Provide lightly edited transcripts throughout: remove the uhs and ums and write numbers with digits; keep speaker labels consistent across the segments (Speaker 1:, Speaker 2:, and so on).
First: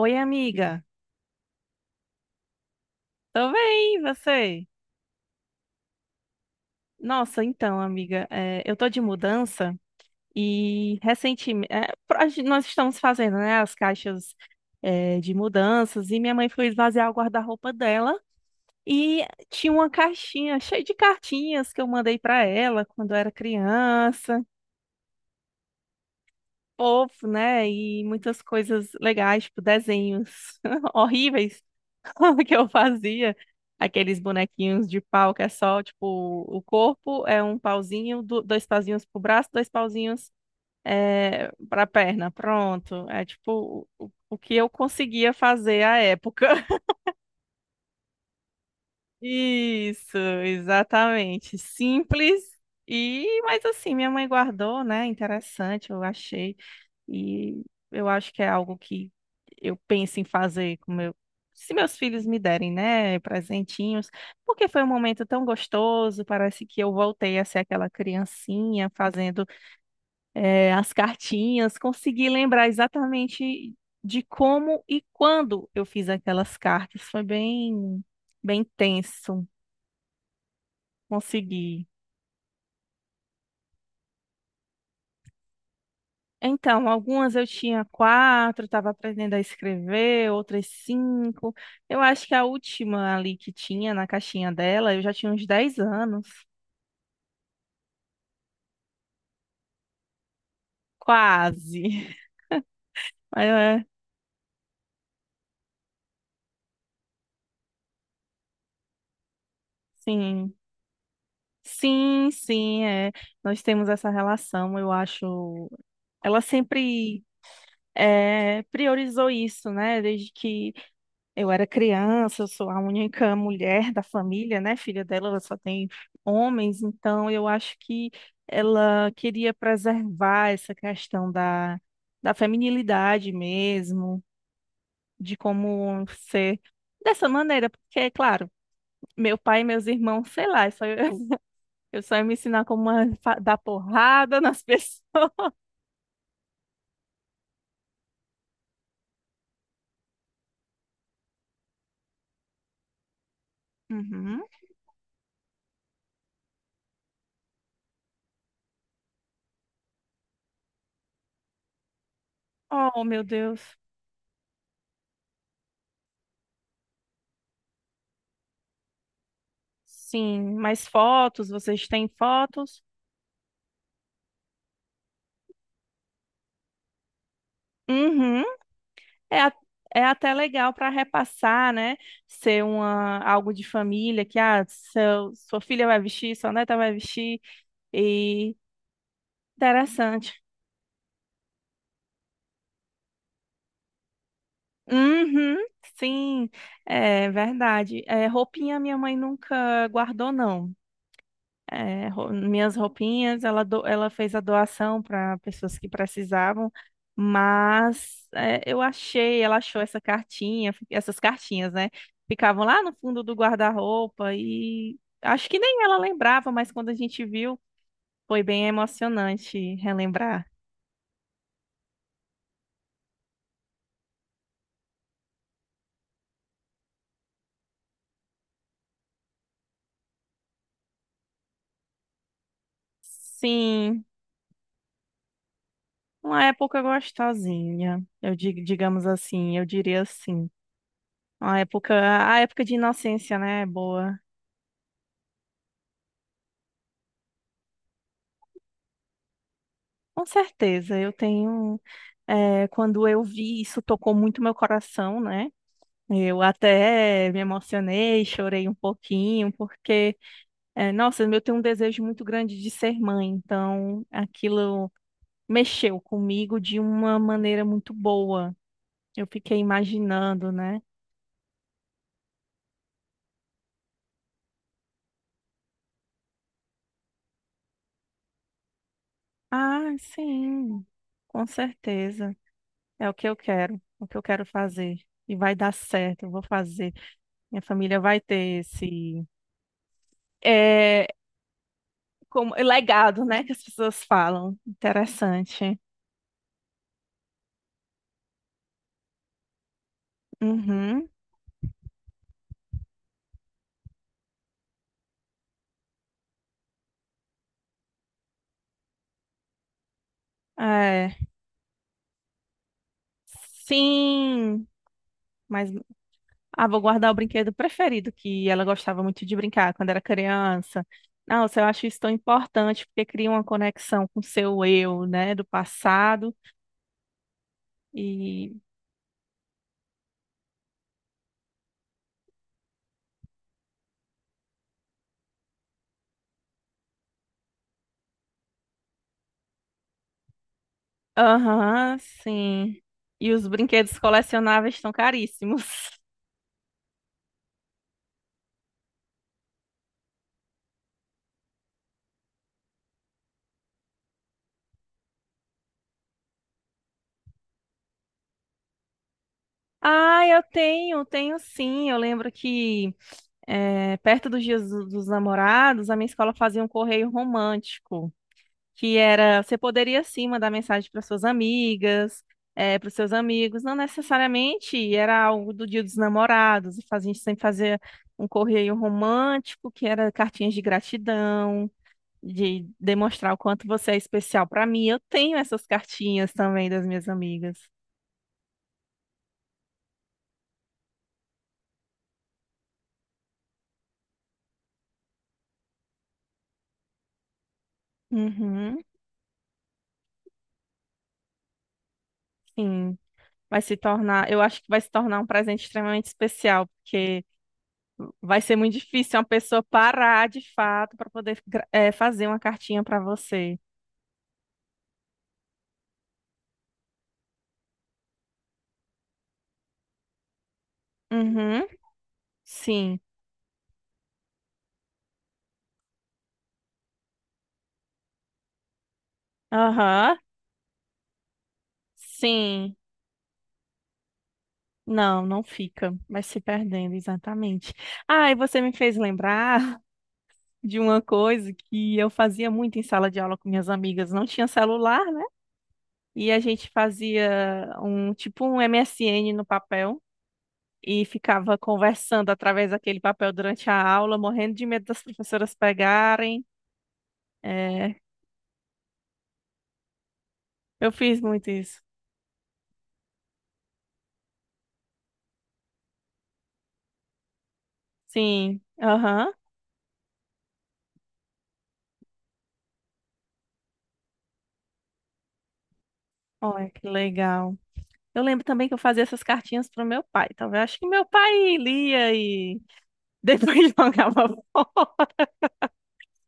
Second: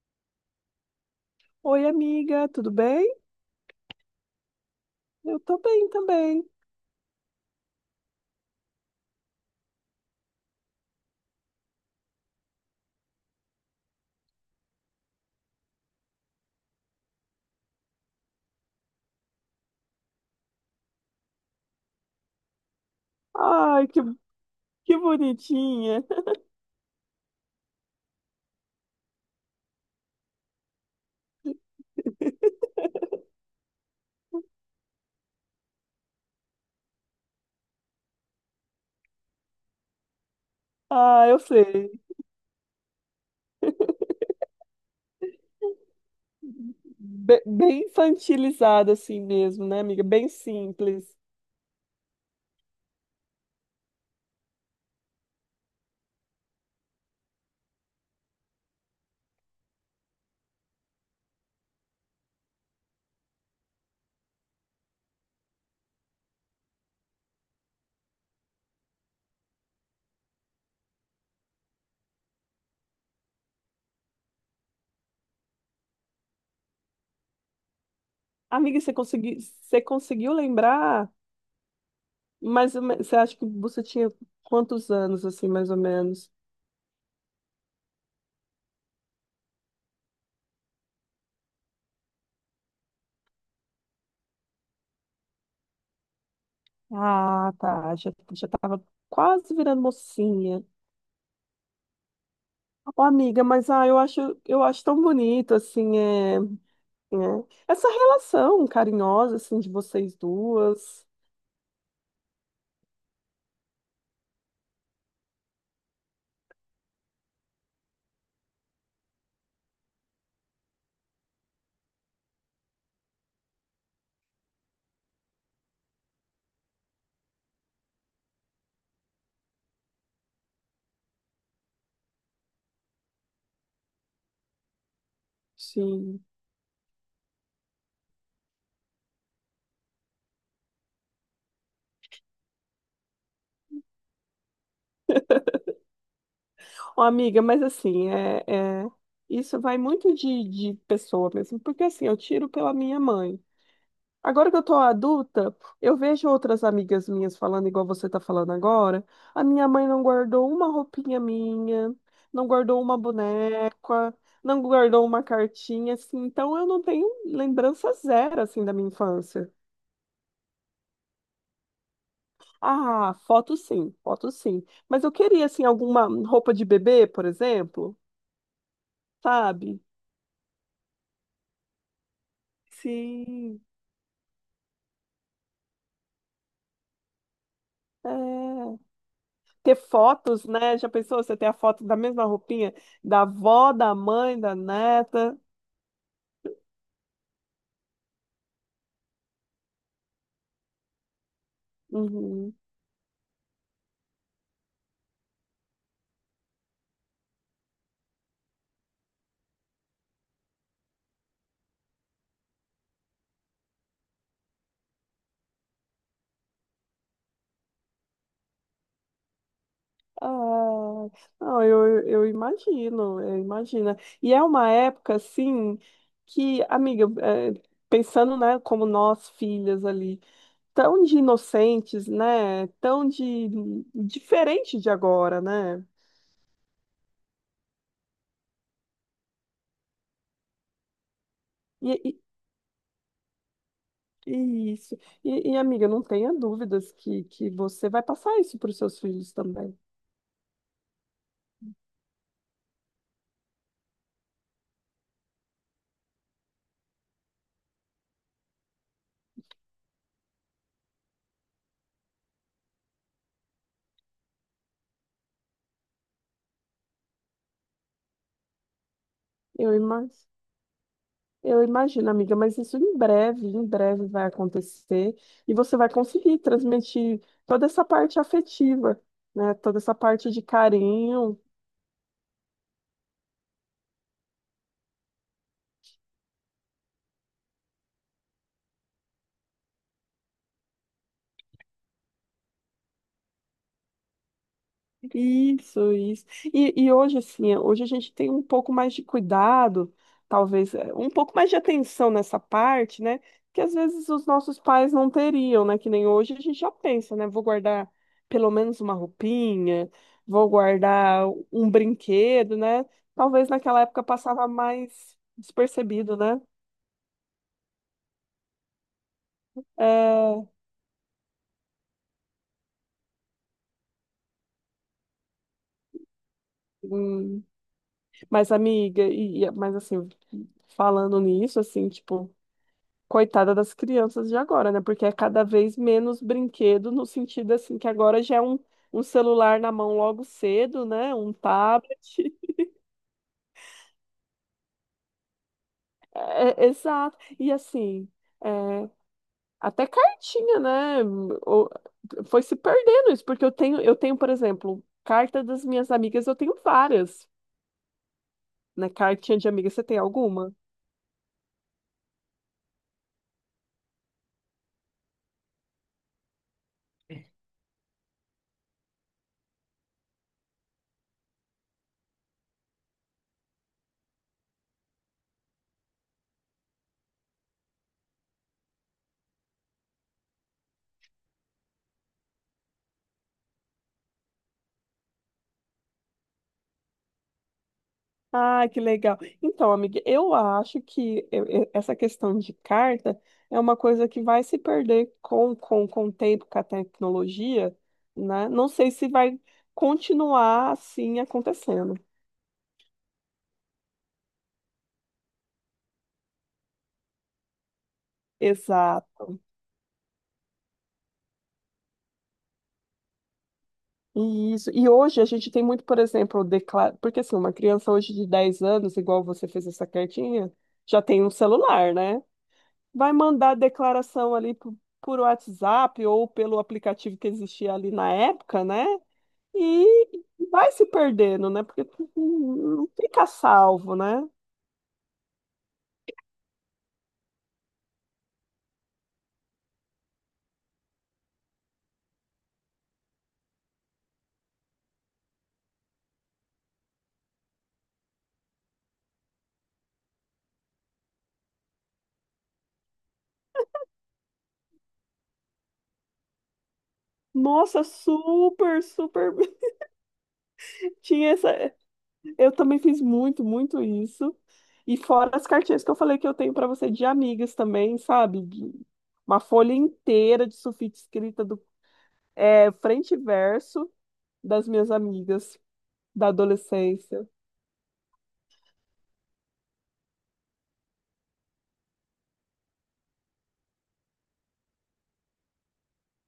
Speaker 1: Oi, amiga.
Speaker 2: Oi, amiga, tudo bem?
Speaker 1: Tô bem, e você?
Speaker 2: Eu tô bem também.
Speaker 1: Nossa, então, amiga, eu tô de mudança e recentemente nós estamos fazendo, né, as caixas de mudanças e minha mãe foi esvaziar o guarda-roupa dela e tinha uma caixinha cheia de cartinhas que eu mandei pra ela quando eu era
Speaker 2: Ai,
Speaker 1: criança.
Speaker 2: que bonitinha.
Speaker 1: Fofo, né? E muitas coisas legais, tipo desenhos horríveis que eu fazia. Aqueles bonequinhos de pau que é só, tipo, o corpo é um pauzinho, dois pauzinhos pro braço, dois pauzinhos
Speaker 2: Ah, eu
Speaker 1: pra
Speaker 2: sei.
Speaker 1: perna. Pronto. É tipo o que eu conseguia fazer à época.
Speaker 2: Bem infantilizada assim mesmo, né, amiga?
Speaker 1: Isso,
Speaker 2: Bem simples.
Speaker 1: exatamente. Simples. E, mas assim, minha mãe guardou, né? Interessante, eu achei. E eu acho que é algo que eu penso em fazer com meu, se meus filhos me derem, né, presentinhos, porque foi um momento tão gostoso, parece que eu voltei a ser aquela criancinha fazendo as cartinhas, consegui lembrar exatamente de como e quando eu fiz aquelas cartas, foi bem, bem
Speaker 2: Amiga,
Speaker 1: tenso,
Speaker 2: você conseguiu lembrar?
Speaker 1: consegui.
Speaker 2: Mas você acha que você tinha quantos anos, assim, mais ou menos?
Speaker 1: Então, algumas eu tinha 4, estava aprendendo a escrever, outras 5. Eu acho que a última ali que tinha na caixinha dela, eu já tinha uns 10 anos.
Speaker 2: Ah, tá. Já tava quase virando mocinha.
Speaker 1: Quase.
Speaker 2: Ô,
Speaker 1: Mas,
Speaker 2: amiga,
Speaker 1: é,
Speaker 2: eu eu acho tão bonito, assim, é. Né? Essa relação carinhosa, assim, de vocês
Speaker 1: sim.
Speaker 2: duas.
Speaker 1: Sim, sim, é. Nós temos essa relação, eu acho. Ela sempre priorizou isso, né? Desde que eu era criança, eu sou a única mulher da família, né? Filha dela, ela só tem homens, então eu acho que ela queria preservar essa questão da feminilidade mesmo, de como
Speaker 2: Sim.
Speaker 1: ser dessa maneira, porque, é claro, meu pai e meus irmãos, sei lá, é só eu, eu só ia me ensinar como dar porrada nas pessoas.
Speaker 2: Ó, amiga, mas assim, isso vai muito de pessoa mesmo, porque assim, eu tiro pela minha mãe.
Speaker 1: Uhum.
Speaker 2: Agora que eu tô adulta, eu vejo outras amigas minhas falando igual você tá falando agora. A minha mãe não guardou uma roupinha minha, não guardou uma
Speaker 1: Oh, meu Deus.
Speaker 2: boneca, não guardou uma cartinha, assim. Então eu não tenho lembrança zero, assim, da minha infância.
Speaker 1: Sim, mais fotos, vocês têm fotos?
Speaker 2: Ah, foto sim, foto sim. Mas eu queria, assim, alguma roupa de bebê, por exemplo,
Speaker 1: Uhum. É
Speaker 2: sabe?
Speaker 1: é até legal para repassar, né? Ser uma, algo
Speaker 2: Sim.
Speaker 1: de família, que ah, seu, sua filha vai vestir, sua neta vai vestir, e
Speaker 2: É, ter
Speaker 1: interessante.
Speaker 2: fotos, né? Já pensou você ter a foto da mesma roupinha da avó, da mãe, da neta?
Speaker 1: Uhum, sim, é verdade. É, roupinha minha mãe nunca guardou, não. É,
Speaker 2: Uhum.
Speaker 1: minhas roupinhas, ela, ela fez a doação para pessoas que precisavam, mas é, eu achei, ela achou essa cartinha, essas cartinhas, né? Ficavam lá no fundo do guarda-roupa e acho que nem ela lembrava, mas quando a gente viu, foi bem emocionante relembrar.
Speaker 2: Ah, não, eu imagino, eu imagino. E é uma época, assim, que, amiga, é, pensando, né, como nós, filhas ali, tão de inocentes, né? Tão de
Speaker 1: Sim,
Speaker 2: diferente de agora, né?
Speaker 1: uma época gostosinha, eu digo, digamos assim, eu diria assim. Uma
Speaker 2: E,
Speaker 1: época,
Speaker 2: e-
Speaker 1: a época de inocência, né? É boa.
Speaker 2: e isso. Amiga, não tenha dúvidas que você vai passar isso para os seus filhos também.
Speaker 1: Com certeza, eu tenho. Quando eu vi isso, tocou muito meu coração, né? Eu até me emocionei, chorei um pouquinho, porque, nossa, eu tenho um desejo muito grande de ser mãe, então aquilo mexeu comigo de uma maneira muito boa. Eu fiquei
Speaker 2: Eu imagino.
Speaker 1: imaginando, né?
Speaker 2: Eu imagino, amiga, mas isso em breve vai acontecer e você vai conseguir transmitir toda essa parte afetiva, né? Toda essa
Speaker 1: Ah,
Speaker 2: parte de
Speaker 1: sim,
Speaker 2: carinho.
Speaker 1: com certeza. É o que eu quero, é o que eu quero fazer. E vai dar certo, eu vou fazer. Minha família vai ter esse. É, como legado, né, que as pessoas falam. Interessante.
Speaker 2: Isso, isso. E hoje, assim, hoje a gente tem um pouco mais de cuidado, talvez,
Speaker 1: Uhum.
Speaker 2: um pouco mais de atenção nessa parte, né? Que às vezes os nossos pais não teriam, né? Que nem hoje a gente já pensa, né? Vou guardar pelo menos uma roupinha, vou
Speaker 1: É.
Speaker 2: guardar um brinquedo, né? Talvez naquela época passava
Speaker 1: Sim,
Speaker 2: mais
Speaker 1: mas
Speaker 2: despercebido, né?
Speaker 1: ah, vou guardar o brinquedo preferido que ela gostava muito de brincar quando era
Speaker 2: É,
Speaker 1: criança. Nossa, eu acho isso tão importante porque cria uma conexão com o seu eu, né, do passado.
Speaker 2: hum, mas,
Speaker 1: E
Speaker 2: amiga, mas assim, falando nisso, assim, tipo. Coitada das crianças de agora, né? Porque é cada vez menos brinquedo, no sentido assim, que agora já é um celular na mão logo cedo, né? Um
Speaker 1: aham,
Speaker 2: tablet.
Speaker 1: sim. E os brinquedos colecionáveis estão caríssimos.
Speaker 2: Exato. E assim, é, até cartinha, né? O- Foi se perdendo isso, porque eu tenho, por exemplo, carta das minhas amigas, eu tenho várias, né? Cartinha de amiga, você tem
Speaker 1: Ah, eu
Speaker 2: alguma?
Speaker 1: tenho, tenho sim. Eu lembro que é, perto dos dias dos namorados, a minha escola fazia um correio romântico, que era, você poderia sim mandar mensagem para suas amigas, é, para os seus amigos, não necessariamente era algo do dia dos namorados, e a gente sempre fazia um correio romântico, que era cartinhas de gratidão, de demonstrar o quanto você é especial para mim. Eu tenho essas cartinhas também das minhas amigas.
Speaker 2: Ah, que legal. Então, amiga, eu acho que essa questão de carta é uma coisa que vai se perder com o tempo, com a tecnologia, né? Não
Speaker 1: Uhum,
Speaker 2: sei se vai continuar assim acontecendo.
Speaker 1: sim. Vai se tornar, eu acho que vai se tornar um presente extremamente especial, porque vai ser muito difícil uma
Speaker 2: Exato.
Speaker 1: pessoa parar de fato para poder fazer uma cartinha para você.
Speaker 2: E isso. E hoje a gente tem muito, por exemplo, declara... porque assim, uma criança hoje de 10 anos, igual você fez essa cartinha, já tem um
Speaker 1: Uhum.
Speaker 2: celular, né?
Speaker 1: Sim.
Speaker 2: Vai mandar declaração ali por WhatsApp ou pelo aplicativo que existia ali na época, né? E
Speaker 1: Aham.
Speaker 2: vai se perdendo, né? Porque tu
Speaker 1: Sim.
Speaker 2: não fica salvo, né?
Speaker 1: Não, não fica. Vai se perdendo, exatamente. Ah, e você me fez lembrar de uma coisa que eu fazia muito em sala de aula com minhas amigas. Não tinha celular, né? E a gente fazia um tipo um MSN no papel. E ficava conversando através daquele papel durante a aula, morrendo de medo das professoras pegarem.
Speaker 2: Nossa,
Speaker 1: É,
Speaker 2: super, super.
Speaker 1: eu fiz
Speaker 2: Tinha
Speaker 1: muito
Speaker 2: essa.
Speaker 1: isso.
Speaker 2: Eu também fiz muito, muito isso. E fora as cartinhas que eu falei que eu tenho para você de amigas também, sabe?
Speaker 1: Sim.
Speaker 2: De-
Speaker 1: Aham.
Speaker 2: Uma folha inteira de sulfite escrita do é, frente e verso das minhas amigas da
Speaker 1: Olha, que
Speaker 2: adolescência.
Speaker 1: legal. Eu lembro também que eu fazia essas cartinhas pro meu pai. Talvez acho que meu pai lia e depois jogava fora.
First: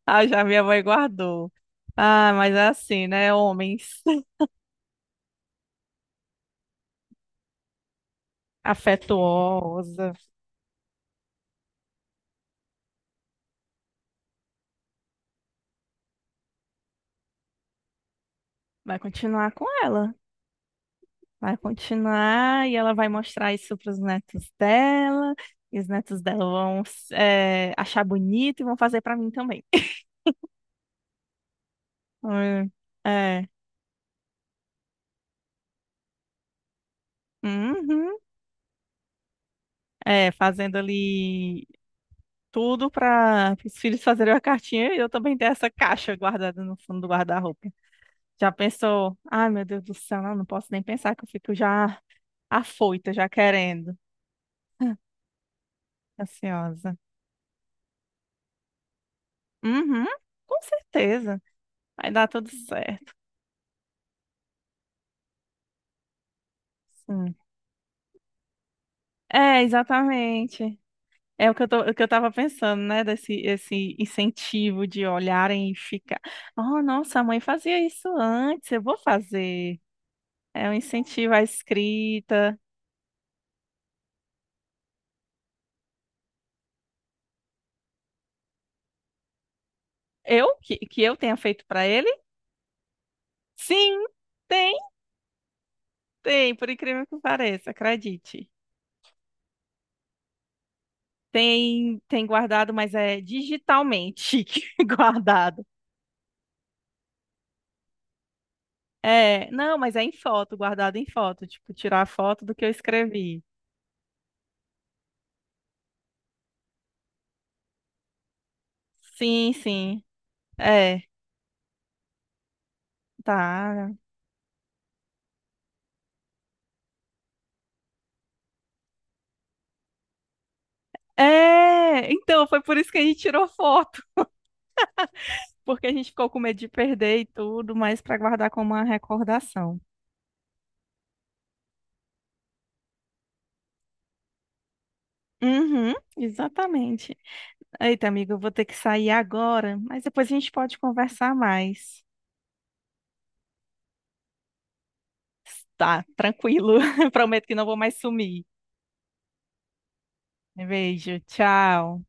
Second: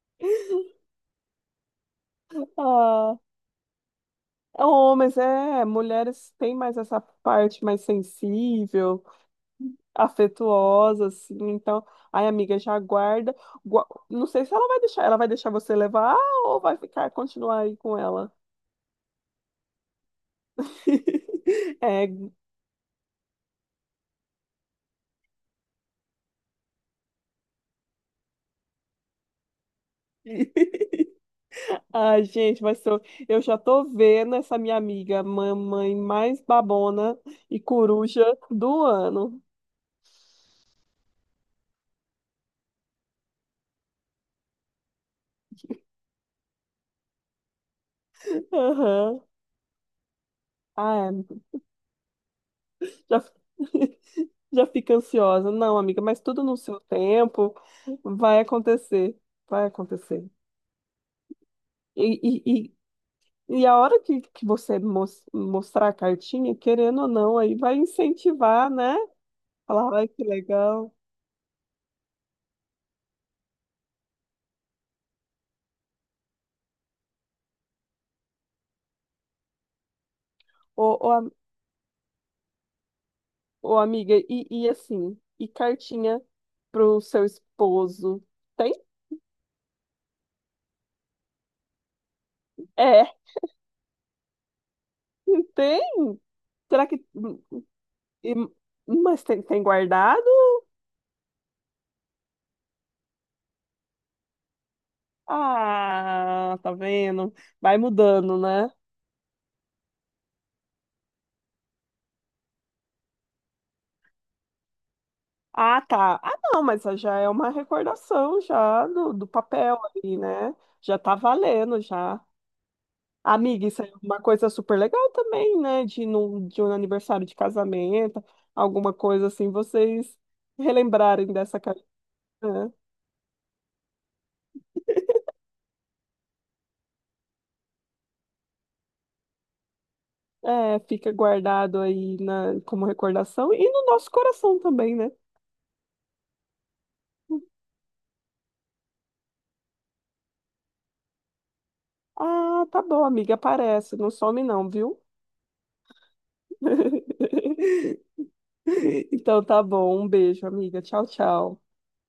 Speaker 1: Ah, já minha mãe guardou. Ah, mas é assim,
Speaker 2: Ah,
Speaker 1: né? Homens.
Speaker 2: é homens, é, mulheres têm mais essa parte mais sensível,
Speaker 1: Afetuosa.
Speaker 2: afetuosa, assim. Então, ai, amiga, já guarda. Gua- Não sei se ela vai deixar, ela vai deixar você levar ou vai ficar, continuar aí com ela.
Speaker 1: Vai continuar com ela. Vai
Speaker 2: É.
Speaker 1: continuar e ela vai mostrar isso para os netos dela. E os netos dela vão achar bonito e vão fazer para mim também.
Speaker 2: Ai, gente,
Speaker 1: É.
Speaker 2: eu
Speaker 1: É.
Speaker 2: já tô vendo essa minha amiga, mamãe mais babona e
Speaker 1: Uhum.
Speaker 2: coruja do ano.
Speaker 1: É, fazendo ali tudo para os filhos fazerem uma cartinha e eu também ter essa caixa guardada no fundo do guarda-roupa. Já pensou?
Speaker 2: Aham.
Speaker 1: Ai, meu Deus do céu, não, não posso nem
Speaker 2: Ah,
Speaker 1: pensar que eu fico já afoita,
Speaker 2: já,
Speaker 1: já querendo.
Speaker 2: já fica ansiosa. Não, amiga, mas tudo no seu
Speaker 1: Ansiosa.
Speaker 2: tempo vai acontecer. Vai
Speaker 1: Uhum,
Speaker 2: acontecer.
Speaker 1: com certeza. Vai dar tudo
Speaker 2: E e,
Speaker 1: certo.
Speaker 2: E a hora que você mostrar a cartinha, querendo ou
Speaker 1: Sim.
Speaker 2: não, aí vai incentivar, né?
Speaker 1: É,
Speaker 2: Falar, ai, que
Speaker 1: exatamente.
Speaker 2: legal.
Speaker 1: É o que eu tô, o que eu tava pensando, né? Desse esse incentivo de olharem e ficar. Oh, nossa, a mãe fazia isso antes, eu vou fazer. É um
Speaker 2: Ô, ô, am-
Speaker 1: incentivo à escrita.
Speaker 2: ô, amiga, e assim, e cartinha pro seu esposo? Tem?
Speaker 1: Eu? Que eu tenha feito para ele?
Speaker 2: É,
Speaker 1: Sim, tem,
Speaker 2: tem?
Speaker 1: tem, por
Speaker 2: Será que.
Speaker 1: incrível que pareça,
Speaker 2: e-
Speaker 1: acredite.
Speaker 2: mas tem, tem guardado?
Speaker 1: Tem, tem guardado, mas é digitalmente guardado.
Speaker 2: Ah, tá vendo? Vai mudando, né?
Speaker 1: É, não, mas é em foto, guardado em foto, tipo, tirar a foto do que eu escrevi.
Speaker 2: Ah, tá. Ah, não, mas já é uma recordação já do
Speaker 1: Sim,
Speaker 2: papel
Speaker 1: sim.
Speaker 2: ali, né? Já
Speaker 1: É,
Speaker 2: tá valendo já. Amiga, isso
Speaker 1: tá.
Speaker 2: é uma coisa super legal também, né? De, num, de um aniversário de casamento, alguma coisa assim, vocês relembrarem dessa carinha.
Speaker 1: É, então foi por isso que a gente tirou foto, porque a gente ficou com medo de perder e tudo, mas para guardar como uma recordação.
Speaker 2: É, fica guardado aí na, como recordação e no nosso coração também, né?
Speaker 1: Uhum, exatamente. Eita, amigo, eu vou ter que sair agora, mas depois a gente pode conversar mais.
Speaker 2: Ah, tá bom, amiga, aparece, não some não, viu?
Speaker 1: Tá, tranquilo. Prometo que não vou mais sumir.
Speaker 2: Então tá bom, um beijo, amiga. Tchau,
Speaker 1: Beijo,
Speaker 2: tchau.
Speaker 1: tchau.